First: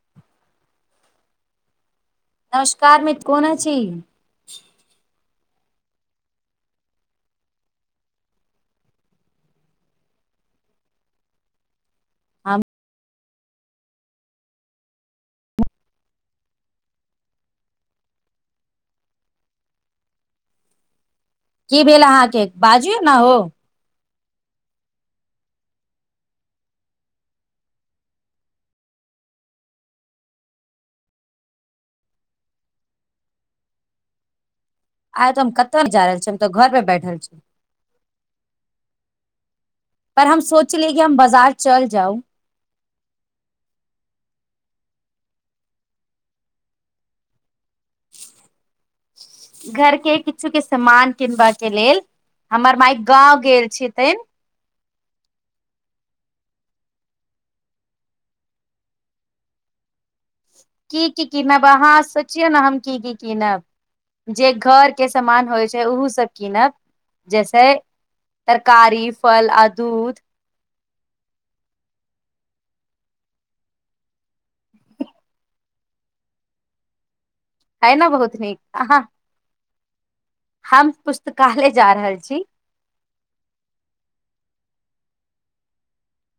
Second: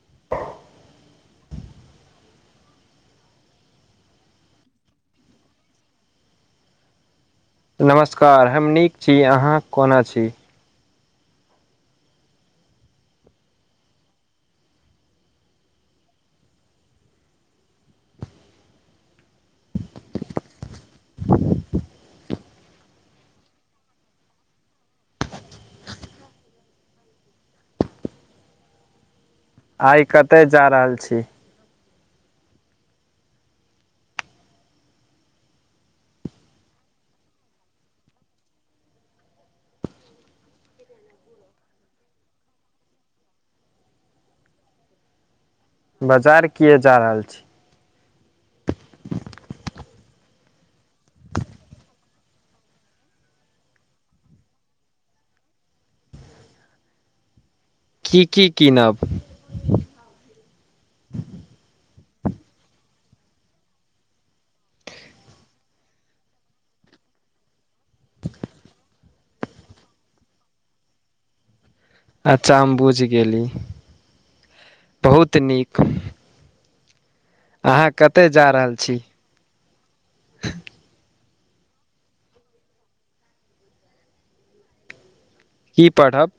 [inaudible] नमस्कार मित्र, कोना छी? नमस्कार, हम नीक छी। अहाँ कोना छी? हम की भेल अहाँकेँ? बाजिऔ ने हो। आइ कतय जा रहल छी? आइ तऽ हम कतहु नहि जा रहल छी। हम तऽ घरपर बैठल छी। पर हम सोचली कि हम बाजार चल जाउ। बाजार किएक जा रहल छी? घरके किछु-किछु सामान किनबाक लेल। हमर माय गाँव गेल छथिन। की-की कीनब? की-की कीनब? अहाँ सोचिऔ ने हम की-की कीनब। जे घरके सामान होइत छै, ओहूसभ कीनब, जैसे तरकारी, फल आ दूध। अच्छा हम बुझि गेली। बहुत नीक। अहाँ है ने कतय बहुत जा नीक रहल अहाँ छी? हम पुस्तकालय जा रहल छी। की पढ़ब?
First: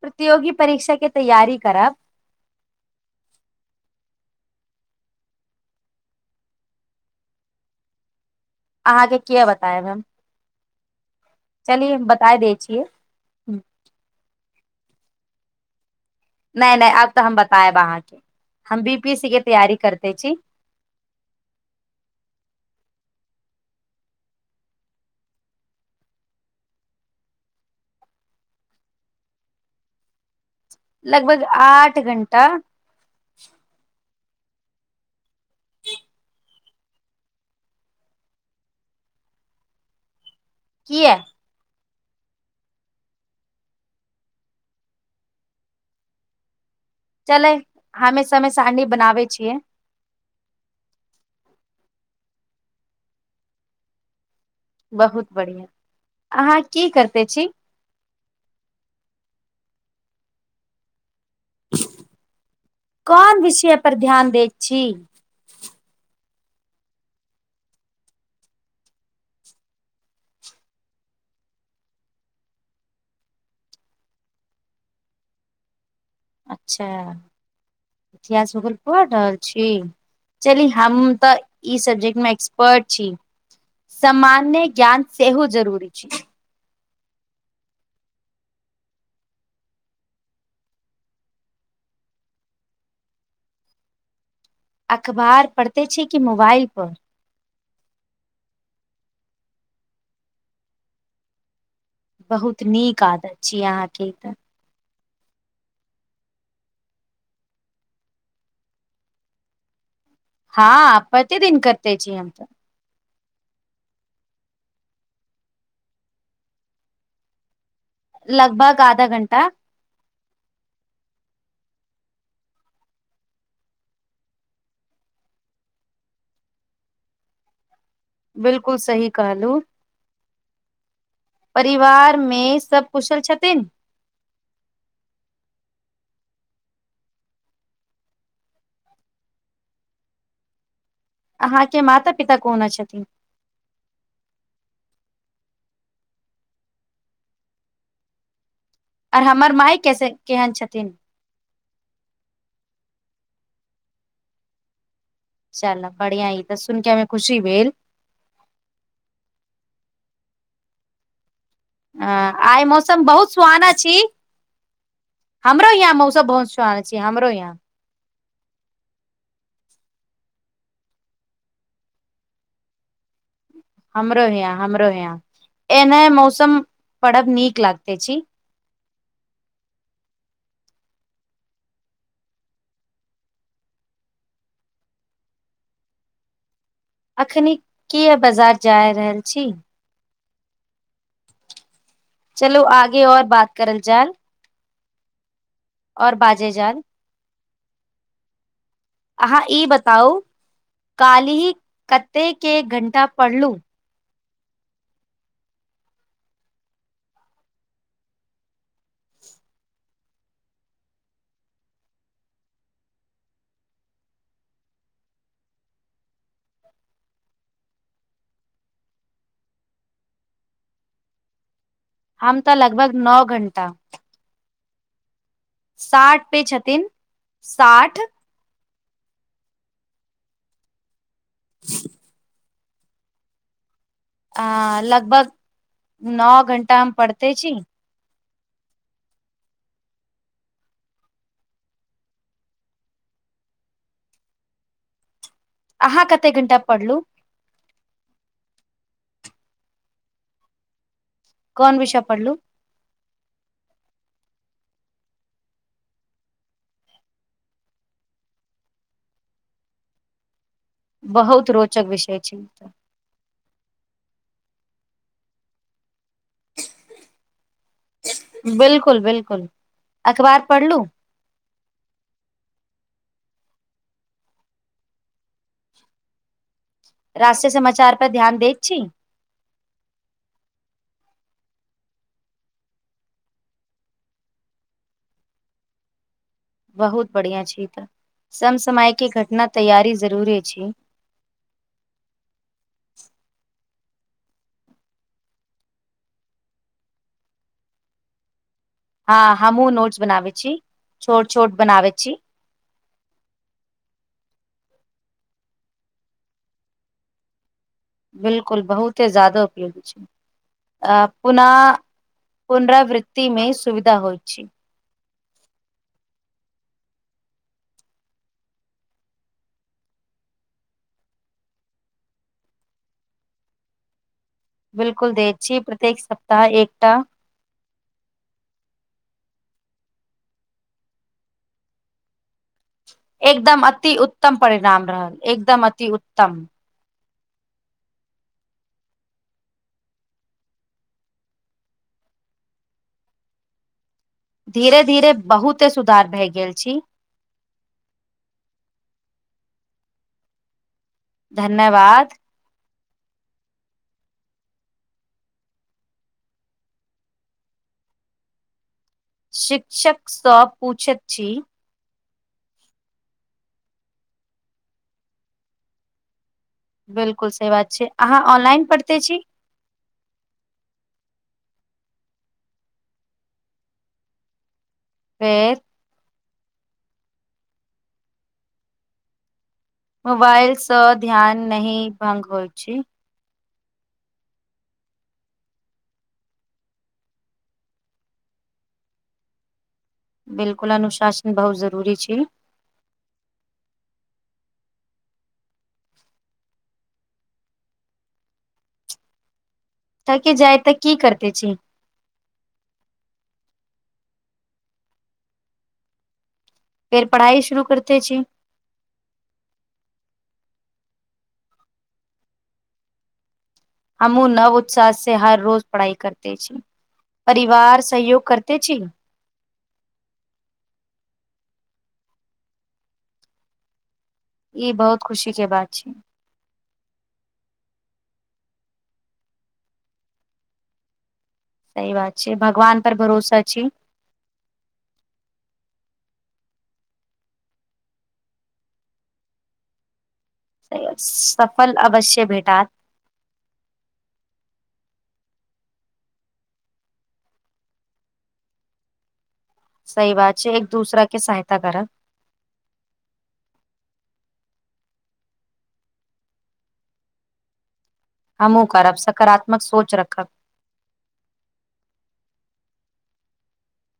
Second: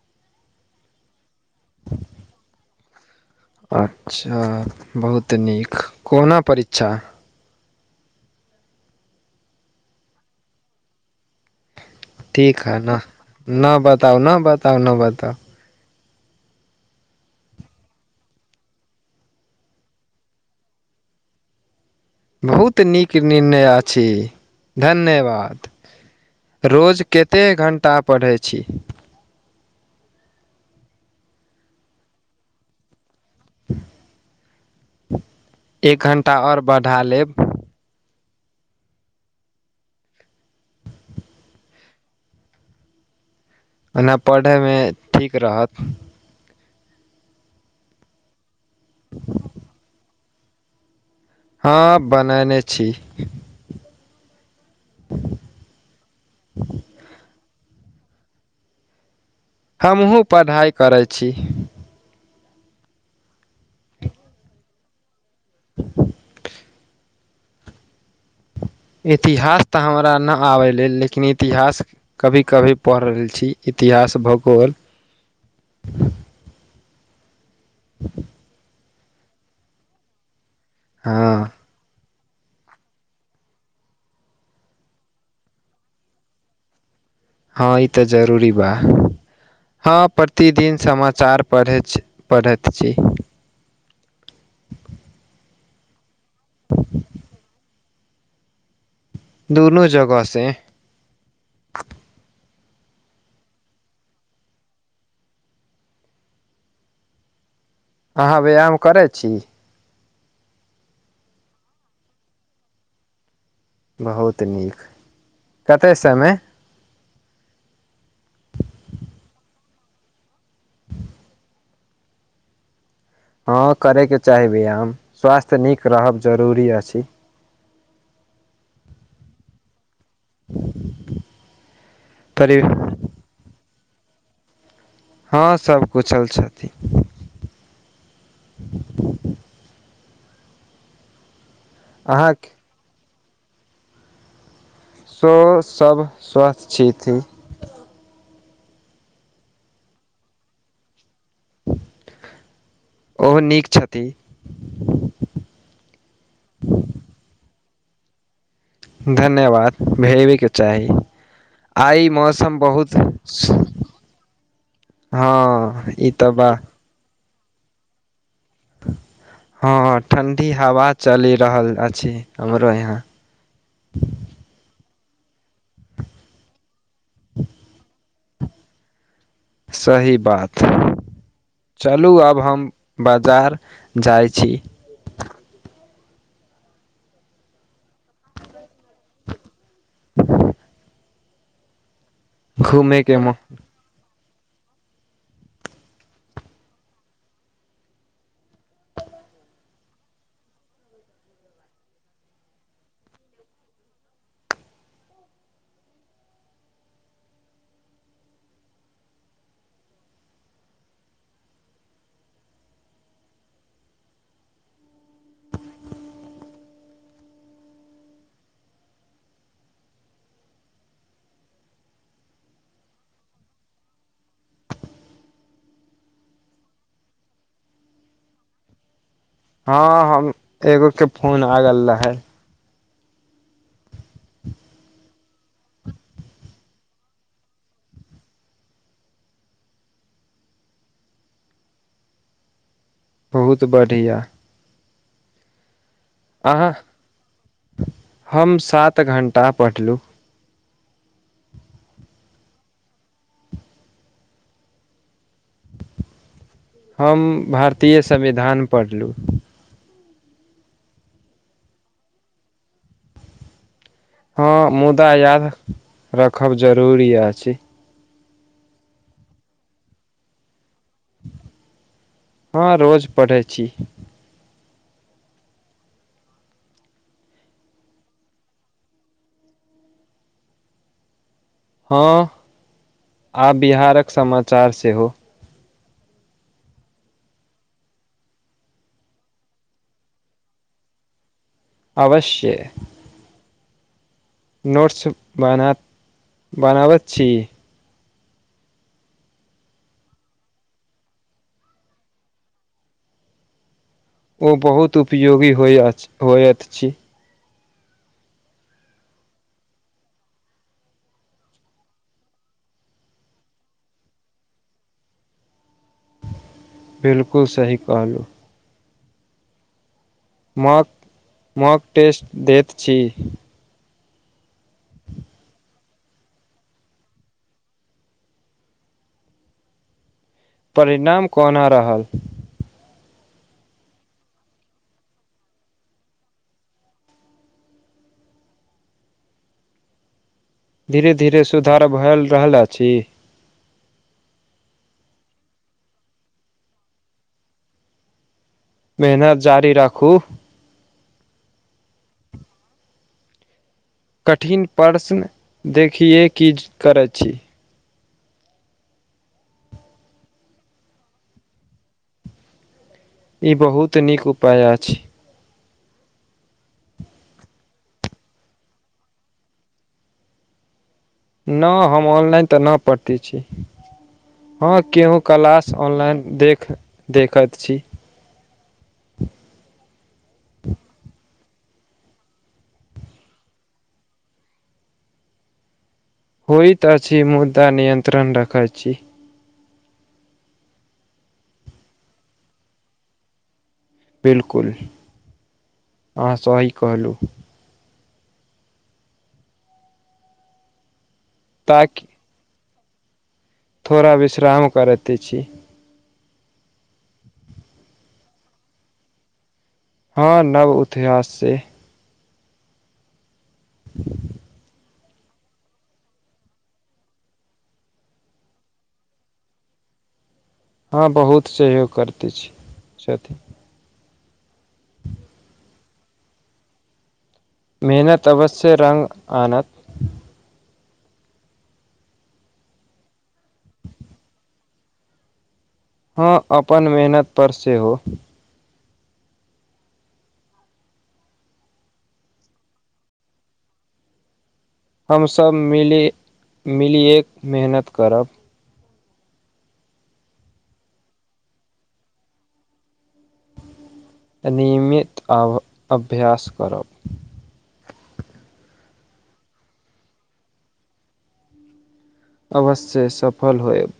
प्रतियोगी परीक्षाके तैयारी करब। अच्छा, बहुत नीक। कोना परीक्षा? अहाँकेँ किएक बतायब हम। चलिये बताय दै ठीक है छियै न, न बताउ न बताउ न बताउ। नहि नहि, आब तऽ हम बताएब अहाँकेँ। हम बी पी एस सी के तैयारी करते छी। बहुत नीक निर्णय अछि। धन्यवाद। रोज कतेक घण्टा पढ़ैत छी? लगभग आठ घण्टा। एक घण्टा आओर बढ़ा लेब। किया? ओना पढ़ैमे ठीक रहत। चले हमे समय सारनी बनाबै छियै। हँ बनने छी। बहुत बढ़िआं अहाँ की करते छी? हमहु पढ़ाइ करैत छी। कोन विषय पर ध्यान दैत छी? [inaudible] इतिहास तऽ हमरा नहि आबय लेल लेकिन इतिहास कभी -कभी पढ़ रहल छी, इतिहास, भूगोल। [inaudible] अच्छा! इतिहास पढ़ रहल छी। चलि हम तऽ हँ ई सब्जेक्ट मे एक्सपर्ट छी, सामान्य ज्ञान सेहो जरूरी छी। हँ ई तऽ जरूरी बा। हँ प्रतिदिन समाचार पढ़ैत छी। अखबार पढ़ते छी, कि मोबाइल पर? दुनू जगहसँ। बहुत नीक आदत छीयै अहाँके ई तऽ। अहाँ व्यायाम करै छी? हँ, प्रतिदिन करतै छीय हम त। बहुत नीक, कतय समय? लगभग आधा घंटा। हँ करैके चाही व्यायाम, स्वास्थ्य नीक रहब जरूरी अछि। बिलकुल सही कहू। परिवार मे परि सब कुशल छथिन? हँ सबकुशल छथिन। अहाँके माता- पिता अहाँ कोना छथिन? शो सभ स्वस्थ छीथी। आर हमर मााय कैसे केहन छथिन? ओहो नीक छथि। चल बढ़िया ई तऽ सुन के हमे खुशी भेल। धन्यवाद! भेजबेके चाही। ह आइ मौसम बहुत सुहाना छी। हमरो हँ यहाँ ई तऽ मौसम बा बहुत सुहाना छै, हमरो यहाँ। हँ ठंडी हवा चलि रहल अछि हमरो यहाँ। ह हमरो यहा, हमरो यहा, एना मौसम पड़ब नीक लागते छी। सही बात। चलू आब हम बजार जाइ छी। एखनी किया बाजार जा रहल छी? चलू आगे घूमेके और म बात करल जाल। और बाजे जाल। अहाँ ई बताउ कालहि कते के घंटा पढ़लु? हम तऽ लगभग नओ घण्टा। साठ पे छथिन साठ हँ हम एगो के फोन आगेल रहे अ लगभग नओ घंटा हम पढ़ते छी बहुत बढ़िया। अहाँ कत अहाँ हम सात घण्टा पढ़लहुँ कोन विषय पढ़लू? हम भारतीय संविधान पढ़लु। बहुत रोचक विषय छैय। हँ मुदा याद रखब जरूरी अछि। बिलकुल बिलकुल अखबार पढ़लू? हँ रोज पढ़ै छी। राष्ट्रीय समाचार पर ध्यान दै छी। हँ आ बिहारक समाचार सेहो बहुत बढ़िया छै तऽ समसमय के घटना तैयारी जरुरे छै। अवश्य नोट्स बना बनाबैत छी। हँ हमहुँ नोट्स बनाबे छी छोट छोट बनाबै छी। ओ बहुत उपयोगी होइ अछ होयत छी। बिलकुल बहुते जयादा उपयोगी छै। अ पुना पुनरावृ्तिमे सुविधा होइ छै। बिलकुल सही कहलहु। माॅक माॅक टेस्ट दैत छी। बिलकुल देत छी प्रत्येक सप्ताह एकटा। परिणाम कोना रहल एकदम अति उत्तम परिणाम रहल एकदम अति उत्तम। धीरे धीरे सुधार भएल रहल अछि। धीरे धीरे बहुते सुधार भए गेल छी।। मेहनत जारी राखू। धन्यवाद। कठिन प्रश्न देखियै की करैत छी। शिक्षक स पूछैत छी। ई बहुत नीक उपाय अछि। बिल्कुल सही बात छै अहाँ ऑनलाइन पढ़िते छी। न हम ऑनलाइन तऽ ना पढ़ते छी हं केहू फेर क्लास ऑनलाइन देख देखत छी। मोबाइलसँ ध्यान नहि भंग होइ छै। होइत अछि मुदा नियन्त्रण रखै छी। बिलकुल अनुशासन बहुत जरूरी छी। बिलकुल अहाॅं सही कहलू। थकि जाय तऽ की करते छी। ताकि थोड़ा विश्राम करैते छी। फेर पढ़ाई शुरू करते छी। हँ नव इतिहास से हमूँ नव उत्साह से, हर रोज पढ़ाई करते छी। परिवार सहयोग करते छी न। हँ, बहुत सहयोग करिते छी छथि। ई बहुत खुशी के बात छी। मेहनत अवश्ये रङ्ग आनत। सही बात छै, भगवान पर भरोसा छी। हँ, अपन मेहनत पर सेहो। सफल अवश्य भेटत। हमसभ मिली, मिलिए कऽ मेहनत करब। सही बात छै, एक-दूसरा के सहायता करऽ। नियमित अभ्यास करब। हमूँ करब, सकारात्मक सोच रखब। अवश्ये सफल होएब।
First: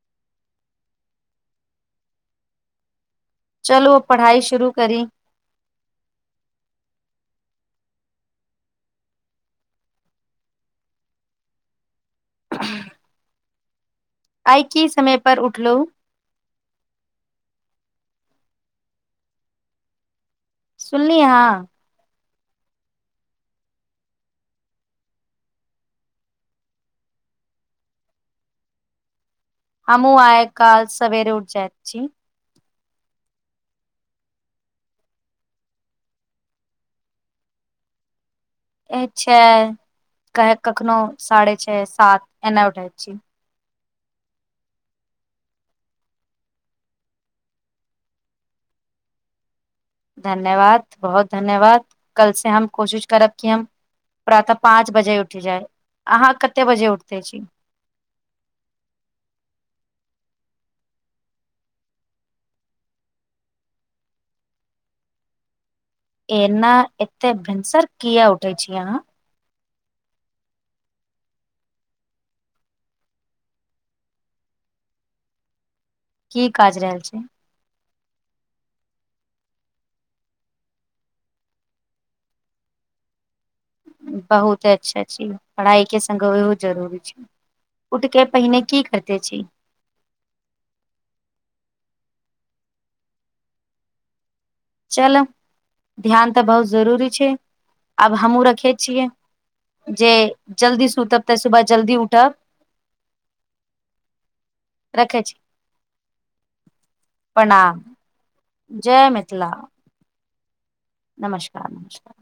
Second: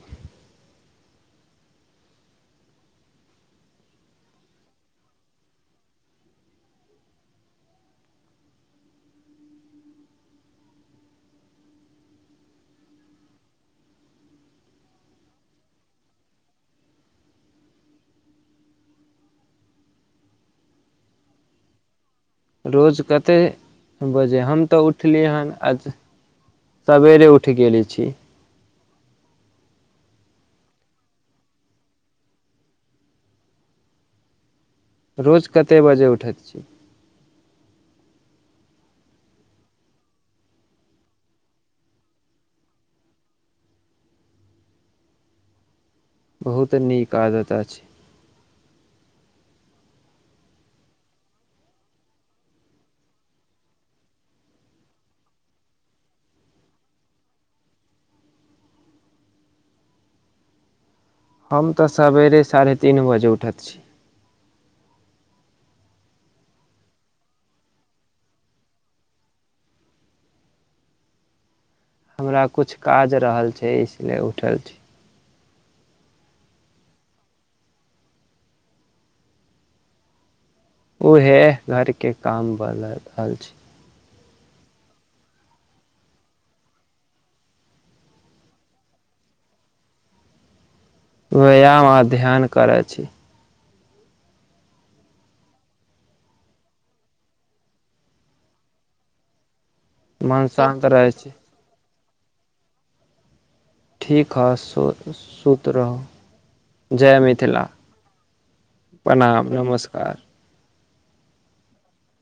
चलू ओ पढ़ाई शुरू करी। आइ की समय पर उठलहुँ। सुनलि अहाँ। रोज कतेए बजे, हम तऽ उठलिय हन आज। सबेरे उठि गेले छी। हँमु आइ-काल सवेर उठि जायत छी। रोज कत्ते बजे उठैत छी। छै, कखनो साढ़े छै, सात एने उठैत छी। बहुत नीक आदत अछि। धन्यवाद, बहुत धन्यवाद, कल से हम कोशिश करब की हम। प्रातः पाँच बजे उठ जाय, अहाँ कते बजे उठते छी। हम तऽ सबेरे साढ़े तीन बजे उठैत छी। एना, एते भिनसर किया उठे छी अहाँ। हमरा कुछ काज रहल छै, इसलिए उठल छी। की काज रहल छै। ओहे घर के काम बला रहल छी। बहुत अच्छा छी, पढ़ाई के संगे ओहो जरूरी छै। उठके पहिने की करिते छी। व्यायाम, अध्ययन करै छी। चलऽ ध्यान तऽ बहुत जरूरी छै, आब हमहूँ रखे छियै। जे मन शान्त जल्दी रहै सुतब छै तऽ सुबह जल्दी उठब। ठीक हइ सु, रखै छी सुत रहू जय मिथिला। प्रणाम जय मिथिला। आ। नमस्कार, नमस्कार।